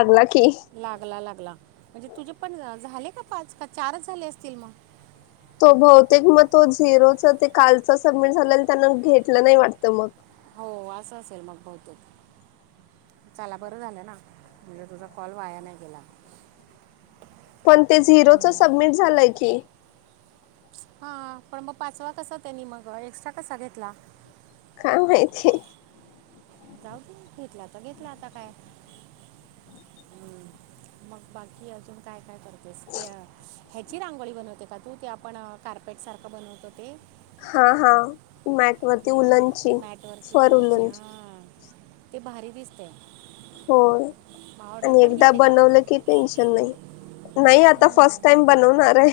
लागला की लागला लागला म्हणजे तुझे पण झाले का. पाच का चारच झाले असतील मग. तो बहुतेक मग तो झिरोचा ते कालच सबमिट झालं त्यांना घेतलं नाही वाटत मग. हो असं असेल मग बहुतेक. चला बरं झालं ना, म्हणजे तुझा कॉल वाया नाही गेला. पण ते झिरोच सबमिट झालंय की. हा पण मग पाचवा कसा त्यांनी मग एक्स्ट्रा कसा घेतला. काय माहिती. जाऊ घेतला तर घेतला आता काय. हम् मग बाकी अजून काय. काय करतेस ते ह्याची रांगोळी बनवते का तू ते आपण कार्पेटसारखं बनवतो ते. हा, हा, मॅट वरती उलनची मॅटवरची फर उलची उलनची. हां ते भारी दिसते. होय. ऑर्डर आणि पण एकदा घेते का बनवलं की टेन्शन नाही, नाही आता हम्म. फर्स्ट टाइम बनवणार हाय.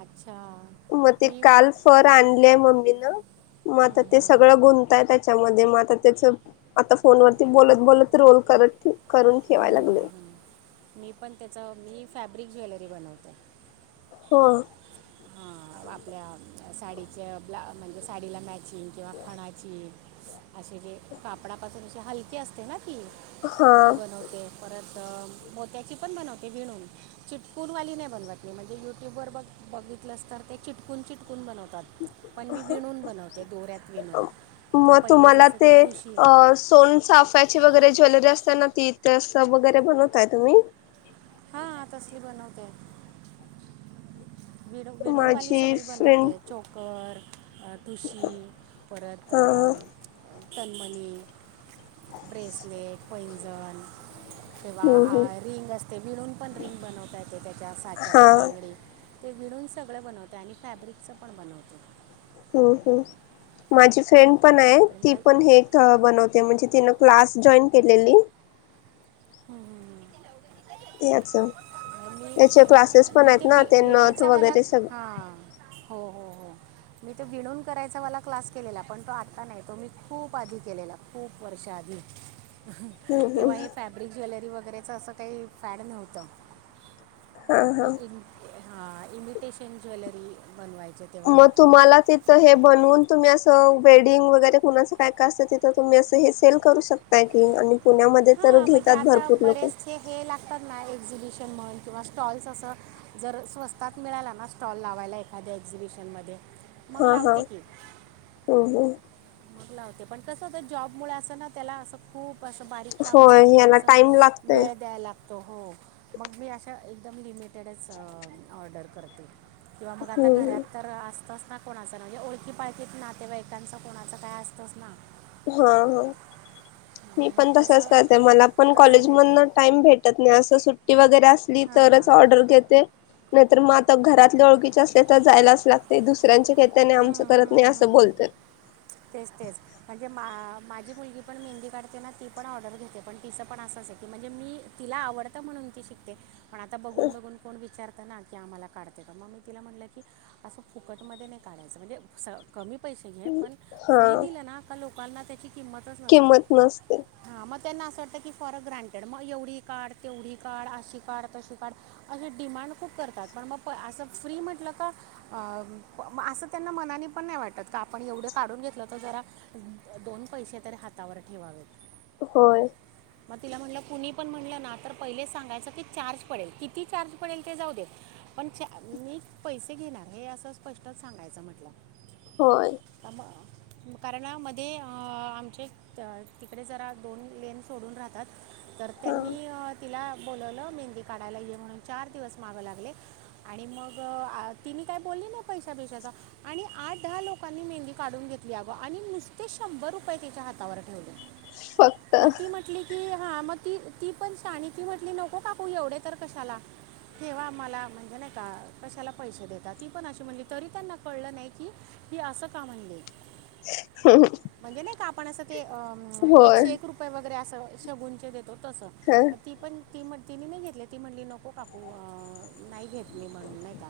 अच्छा मग ते मी हं, काल फर आणलेय मम्मीन. मग आता हं, ते हं. सगळं गुंताय त्याच्यामध्ये मग आता त्याच आता फोनवररती बोलत-बोलत. ते रोल करती. हम्म, हम्म, मी पण त्याच मी फॅब्रिक ज्वेलरी बनवते. हो. हा आपल्या साडीच्या ब्लाउ म्हणजे साडीला मॅचिंग किंवा खणाची. असे जे कापडापासून अशी हलकी असते ना ती हा ती बनवते परत. त. भोत्याची पण बनवते, विणून चिटकूनवाली नाही बनवत मी म्हणजे यूट्यूबवर बघ बघित. तर ते चिटकून चिटकून बनवतात, पण मी विणून बनवते दोऱ्यात विणून. म्हणजे मग पहिले तुम्हाला जसं ते ठुशी अ सोन चाफ्याचे वगैरे. ज्वेलरी असते ना ती तस वगैरे बनवताय तुम्ही. हा तसली बनवते. वि विणूनवाली माझी सगळी फ्रेंड बनवते चोकर. ठुशी परत हा अ. तनमनी, ब्रेसलेट, पैंजण. तेिव्हा हम्म आ हम्म रिंग असते विळून पण रिंग बनवता येते त्याच्या हा साच्यावर बांगडे. ते विणून सगळं बनवते आणि फॅब्रिकचं पण बनवते. ह् ह् माझी फ्रेंड पण आहे, ती पण हे बनवते. ते म्हणजे तिनं क्लास जॉईन केलेली. हम्म. ए अचछा. त्याचे क्लासेस मी पण मी आहेत ना वि ते नथ विणायचा वाला वगैरे सग. हां हो हो हो. मी तो भेणून करायचा वाला क्लास केलेला पण तो आता नाही, तो मी खूप आधी केलेला, खूप वर्षात. राजजू. हम् हम्.. ज्वेलरी वगैरेचं असं काही फॅड नव्हतं. हा हा. हा इमिटेशन ज्वेलरी बनवाय मग तुम्हाला तिथ हे बनून तुम्ही अस अ वेडिंग वगैरे कुणाचं काय काय असतं तिथं तुम्ही असं हे सेल करू शकताय की आणि पुण्यामध्ये तर हा म्हणजे घेतात आता भरपूर लोक. बरेच हे हे लागतात नाही. एक्झिबिशन म्हण किंवा स्टॉल्स असं जर स्वस्तात मिळाला ना स्टॉल लावायला एखाद्या एक्झिबिशन मध्ये हा हा हो हो. लावते पण कसं ग जॉबमुळे असं ना त्याला असं खूप खूप असं बारीक काम होय असतं खूप याला असं टाइम लागतय वेळ द्यायला लागतं. तो हो मग मी अशा एकदम लिमिटेडच अ ऑर्डर कर किंवा मग आता घरात हम्म तर असतच ना कोणाच म्हणजे ओळखी पाळखीत नातेवाईकांचा कोणाचं काय असतंच ना. हा हा. हा, मी मग पण तसच तसं करते मला पण तसं कॉलेज देते मध टाइम भेटत नाही अस सुट्टी वगैरे असली हां तरच ऑर्डर घेते. नाहीतर मग आता घरातले ओळखीचे असले तर जायलाच लागते दुसऱ्यांचे घेत त्याने आमचं हम्म, करत नाही हम्म, असं बोलते. [inaudible] तेच तेच म्हणजे मा माझी मुलगी पण मेहंदी काढते ना ती पण ऑर्डर घेते पण तिचं पण असं म्हणजे मी तिला आवडत म्हणून ती शिकते पण आता बघून बघून कोण विचार की आम्हाला काढते मग मी तिला म्हटलं की असं फुकट मध्ये नही काढायचं म्हणजे स कमी पैसे घे पण हा फ्री दिलना पण लोकांना त्याची किंमतच नसते किंमत नसते हाम तेना असं वाटतं की फॉर अ ग्रँटेंड मग एवढी काढ तेवढी काढ अशी काढ तशी काढ अशी डिमांड. खूप करतात पण मग असं फ्री म्हटलं का अ म असं त्यांना मनानी पण नाही वाटत. त आपण एवढे काढून घेतलं तर जरा दोन पैसे तरी हातावर ठेवावेत. होय. मग तिला म्हटलं कुणी पण म्हटलं ना तर पहिलेच सांगायचं की चार्ज पडेल किती चार्ज पडेल ते जाऊ दे. पण ते मी पैसे घेणार हे असं स्पष्ट सांगायचं म्हटलं. होय कमग. कारणामध्ये आमचे तिकडे जरा दोन लेन सोडून राहतात. तर हा त्यांनी अ तिला बोलवलं मेहंदी काढायला ये म्हणून चार दिवस मागं लागले आणि मग तिने काय बोल मी नाही पैसाबैसा जा आणि आठ दहा लोकांनी मेहंदी काढून घेत याव आणि नुसते शंभर रुपये तीच्या हातावर ठेवले फक्त मग ती म्हटली की अ हा मग ती ती पण शहानी ती म्हटली नको काकू एवढे तर कशाला. ठेव्हा आम्हाला म्हणजे नाही का कशाला पैसे देता ती पण अशी म्हणली तरी त्यांना कळलं नाही की की असं का म्हणले. म्हणजे नाही का आपण असं ते अ होय एकशे एक रुपये वगैरे अस शेगुणचे देतो तसं ह मग ती पण ती म तिने नाही घेतले ती म्हणली नको काकू नाही घेत म म्हणून नाही का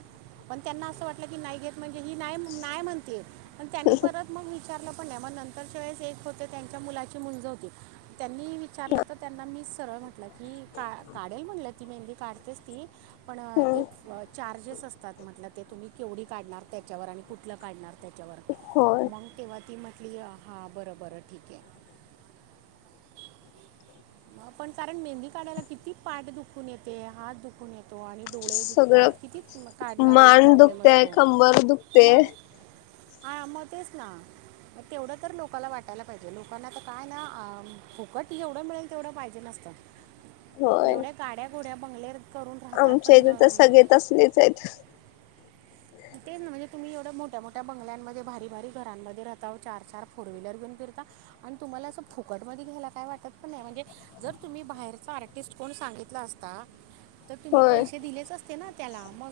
पण त्यांना असं वाटलं की नाही घेत म्हणजे ही नाही नाही म्हणते त त्यांनी परत मग विचारलं पण नाही मग नंतरच्या वेळेस एक होते त्यांच्या मुलाची मुंज होती. त्यांनी विचारलं तर त्यांना मी सरळ म्हटलं की का काढेल म्हटलं ती मेनली काढतेच ती पण ते चार्जेस असतात म्हटलं ते तुम्ही केवढी काढणार त्याच्यावर आणि कुठलं काढणार त्याच्यावर होय मग केव्हा ती म क्लिअर हां बरं बरं ठीक आहे. म पण कारण मेहंदी काढायला किती पाट दुखून येते हात दुखून येतो आणि डोळे सगळं दुखतात किती काढणाऱ्याला मान प्रॉब्लेम दुखतेय असतो कंबर दुखते मग आ मग तेच ना. मग तेवढं तर लोकांला वाटायला पाहिजे लोकांना तर काय ना फुकट ही एवढं मिळेल तेवढं पाहिजे नसतं होय एवढ्या काड्या घुड्या बंगलेर आमच्या इथे तर सगळेच असलेच आहेत तेच ना म्हणजे तुम्ही एवढ्या मोठ्या मोठ्या बंगल्यांमध्ये भारी भारी घरांमध्ये राह चार चार फोर व्हीलर घेऊन फिरता आणि तुम् मला असं फुकट मध्ये घ्यायलाय वाटत पण नाही म्हणजे जर तुम्ही बाहेरचा आर्टिस्ट कोण सांगितला असता तर तुम्ही होय पैसे दिलेच असते ना त्यालामग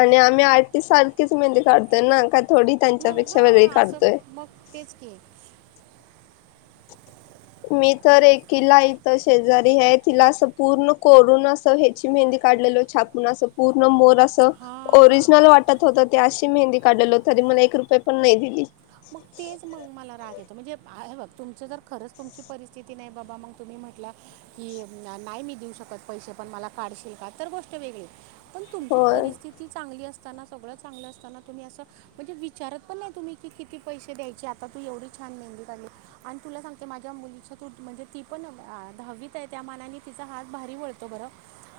आणि आम्ही आठतीस सारखीच मेहंदी काढतोय ना थोडी मग ह त्यांच्यापेक्षा वेगळी असं काढतोय मग तेच की मी तर एकीला इथच शेजारी आहे तिला अस पूर्ण करून अस ह्याची मेहंदी काढलेल छापून असं पूर्ण नमोर अस हां ओरिजनल वाटत होतं त्या अशी मेहंदी काढल तरी मला एक रुपये पण नाही दिली मग तेच मग मला राग येत म्हणजे फार अस तुमचं जर खरंच तुमची परिस्थिती नाही बाबा मग तुम्ही म्हट की नाही मी देऊ शकत पैसे पण मला काढशील का तर गोष्ट वेगळी पण तुमची होय परिस्थिती चांगली असताना सगळं चांगलं असताना तुम्ही असं म्हणजे विचारत पण नाही तुम्ही की किती पैसे द्यायचे आता तू एवढी छान मेहंदी काढली आणि तुला सांगते माझ्या मुलीच्या तू म्हणजे ती पण धावीत आहे त्या मानाने तिचा हात भारी वळतो बरं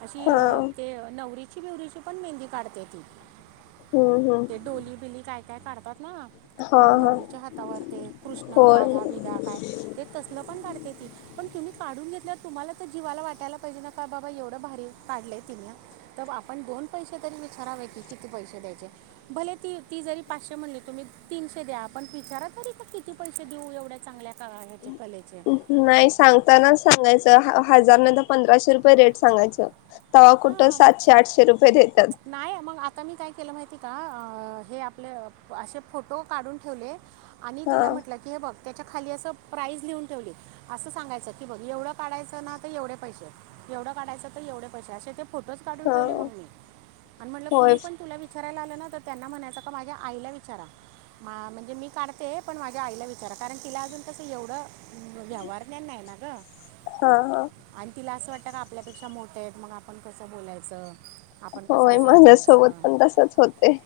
अशी हा अ ते नवरीची बिवरीची पण मेहंदी काढते ती हम्म ते हम्म डोली बिली काय काय काढतात ना अ हा हा नवरीच्या हातावर ते कृष्ण होय राधा विधा काय ते तसल पण काढते ती पण तुम्ही काढून घेतल्या तुम्हाला तर जीवाला वाटयला पाहिजे ना का बाबा एवढं भारी काढलंय तिने त आपण दोन पैसे तरी विचारावे की किती पैसे द्यायचे भले ती ती जरी पाचशे म्हणली तुम्ही तीनशे द्या आपण बिचारा तरी का किती पैसे देऊ एवढ्या चांगल्या का ह ते नाही सांगतानाच सांगायचं ह हजार नाहीतर पंधराशे रुपये रेट सांगायच तवा कुठ हां सातशे आठशे रुपये देतात नाही मग आता मी काय केलं माहिती आता हे आपले असे फोटो काढून ठेवले आणि हा तिला म्हटलं की हे बघ त्याच्या खाली असं प्राईज लिहून ठेवले असं सांगायचं की बघ एवढं काढायचं ना तर एवढे पैसे एवढं काढायचं तर एवढे पैसे असे ते फोटोच काढून हा ठेवले मग मी आणि म्हटलं होय कुणी पण तुला विचारायला आलं ना तर त्यांना म्हणायचं का माझ्या आईला विचारा म्हणजे मी काढते पण माझ्या आईला विचारा कारण तिला अजून तसं एवढं व्यवहारण्या नाही ना ग हा हा आणि तिला असं वाटत का आपल्यापेक्षा मोठे आहेत मग आपण कसं बोलायचं आपण कसं होय असं माझ्यासोबत म्हणायचं पण तसच होते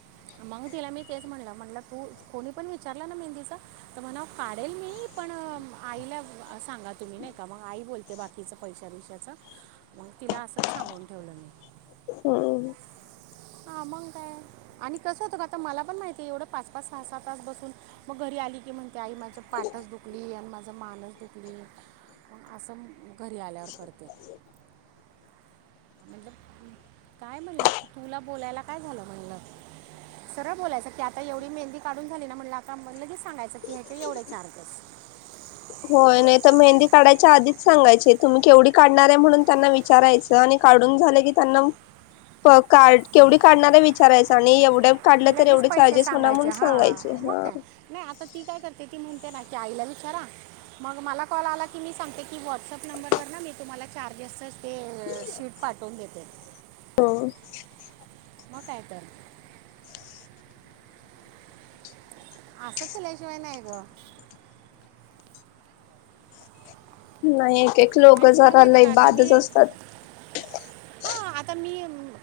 मग तिला मी तेच म्हणलं म्हटलं तू कोणी पण विचारलं ना मेहंदीचां तर म्हणा काढेल मी पण आईला सांगा तुम्ही नाही का मग आई बोलते बाकीचं पैशा रिशाचं.. मग तिला असंच सांगून ठेवलं मी. हा. ह. हा मग काय आणि कसं होतं का आता मला पण माहिती आहे एवढं पाच पाच सहा सहा तास बसून मग घरी आली की! म्हणते आई माझं पाठच दुखली आणि माझं मानच दुखली असं.. घरी आल्यावर करते. म्हण.. काय म्हणलं तुला बोलायला काय झालं म्हणलं. सरळ बोलायचं की आता एवढी मेहंदी काढून झाली ना म्हणला आग लेच सांगायचं की ह्याचे एवढे चार्जेस. ह.. होय नाही तर मेहंदी काढायच्या आधीच सांगायचे तुम्ही केवढी काढणार आहे म्हणून त्यांना विचारायचं आणि.. काढून झाले की त्यांना का केवढी काढणारे विचारायच आणि एवढे.. काढलं तर लगेच पैसे चार्जेस होणार सांगायचे म्हणून हा सांगायचे मग हा काय नाही आता ती काय करते ती म्हणते.. ते आईला वि खरा.. मग मला कॉल आला की मी सांगते की व्हॉट्सअप नंबरवर ना मी तुम्हाला चार्जेस.. ते शीट पाठवून देते. हो मग काय तर. असं तल्याशिवाय नाही ग. नाही आणि लोकजारला एक बादच असतात. [inaudible] ह आता मी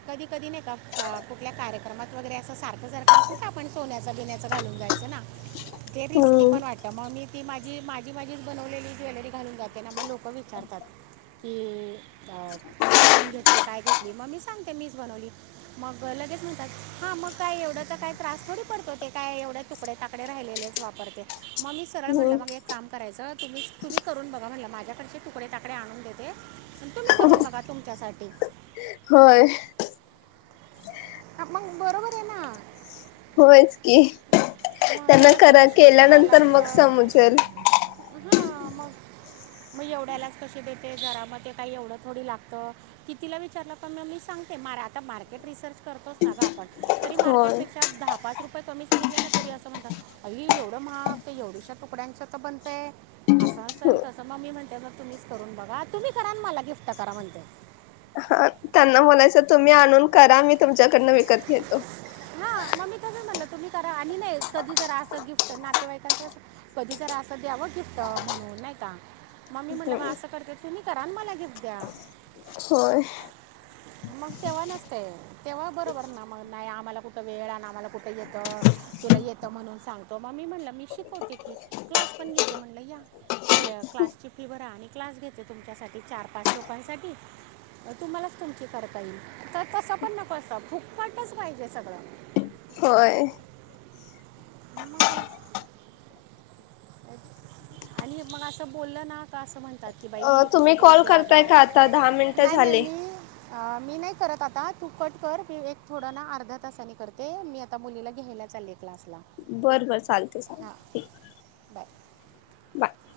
कधी कधी नाही का कुठल्या कार्यक्रमात वगैरे असं सारखं सारखं कुठं आपण स.. पुण्याचा बिण्याचा घालून जायचं ना. ते रिस्की हम्म पण वाटत मग मी ती माझी माझी माझीच बनवलेली ज्वेलरी घालून जाते. ना मग लोक.. करारतात. की कुठून घेतली काय घेतली मग मी सांगते मीच बनवली मग गल.. ेच म्हणतात हा मग काय एवढा तर काय त्रास थोडी पडतो ते काय एवढे तुकडे ताकडे राहिलेलेच वापरते. मग मी सरळ हम्म म्हटलं मग एक काम करायचं तुम् तुम्ही करून बघा म्हणलं माझ्याकडचे.. तुकडे तकडे आणून देते तुम्ही करून बघा तुमच्यासाठी. होय. अ मग बरोबर आहे ना! होयच. कि मग त्यांना त्याला खरा फिनिशिंग करायला केल्यानंतर मग समजेल. हा आमा. मग एवढ्यालाच कशी देते जरामध्ये काही एवढं थोडी लागतं कितीला विचारलं प मी मी सांग.. मर् करतो मार्ेटे.. होय क मी सांगितलं ना तरी असं म्हणतात अर एवढं महा तर एवढंशा तुकड्यांचं तर बनतं आहे असं.. तसं मग मी म्हणते मग तुम्हीच करून बघा तुम्ही करा मला गिफ्ट करा म्हणते. हा त्यांना बलायचं तुम्ही आणून करा मी तुमच्याकडनं विकत घेतो. हा मग मी तस म्हणलं तुम्ही करा आणि नाही कधी जरा असं गिफ्ट नातेवाईकांच अस कधी जरा.. असं द्यावं गिफ्ट म्हणून नाही का. मम्मी म्हटलं बा हम्म असं करते तुम्ही करा मला गिफ्ट द्या. हो. मग तेव्हा नसते तेव्हा बरोबर ना मग नाही आम्हाला.. कुठ वेळ आण मला कुठ येत तुला येत म्हणून सांगतो मी म्हणलं मी शिकवते की्! पण घेते म्हणल या. प क्लासची फी बरा आणि क्लास घेते तुमच्यासाठी चार पाच लोकांसाठी.. तुम्हालाच तुमची करता येईल तर तसा पण नको असता फुकपट्टच पाहिजे सगळ.. होय. मम का! आणि मग असं बोललं ना का असं म्हणतात.. कि अ बाई कशे तुम्ही कॉल बोलते करताय का आता दहा आगव मिनिटं नाई नाई झाले. मी मी नाई करत आता तू कट कर मी एक थोडं ना अर्धा तासानी करते मी आता मुलीला घ्यायला चाल्लेय क्लासला बर बर चालतेय हां चालतेय बाय ठीके बाय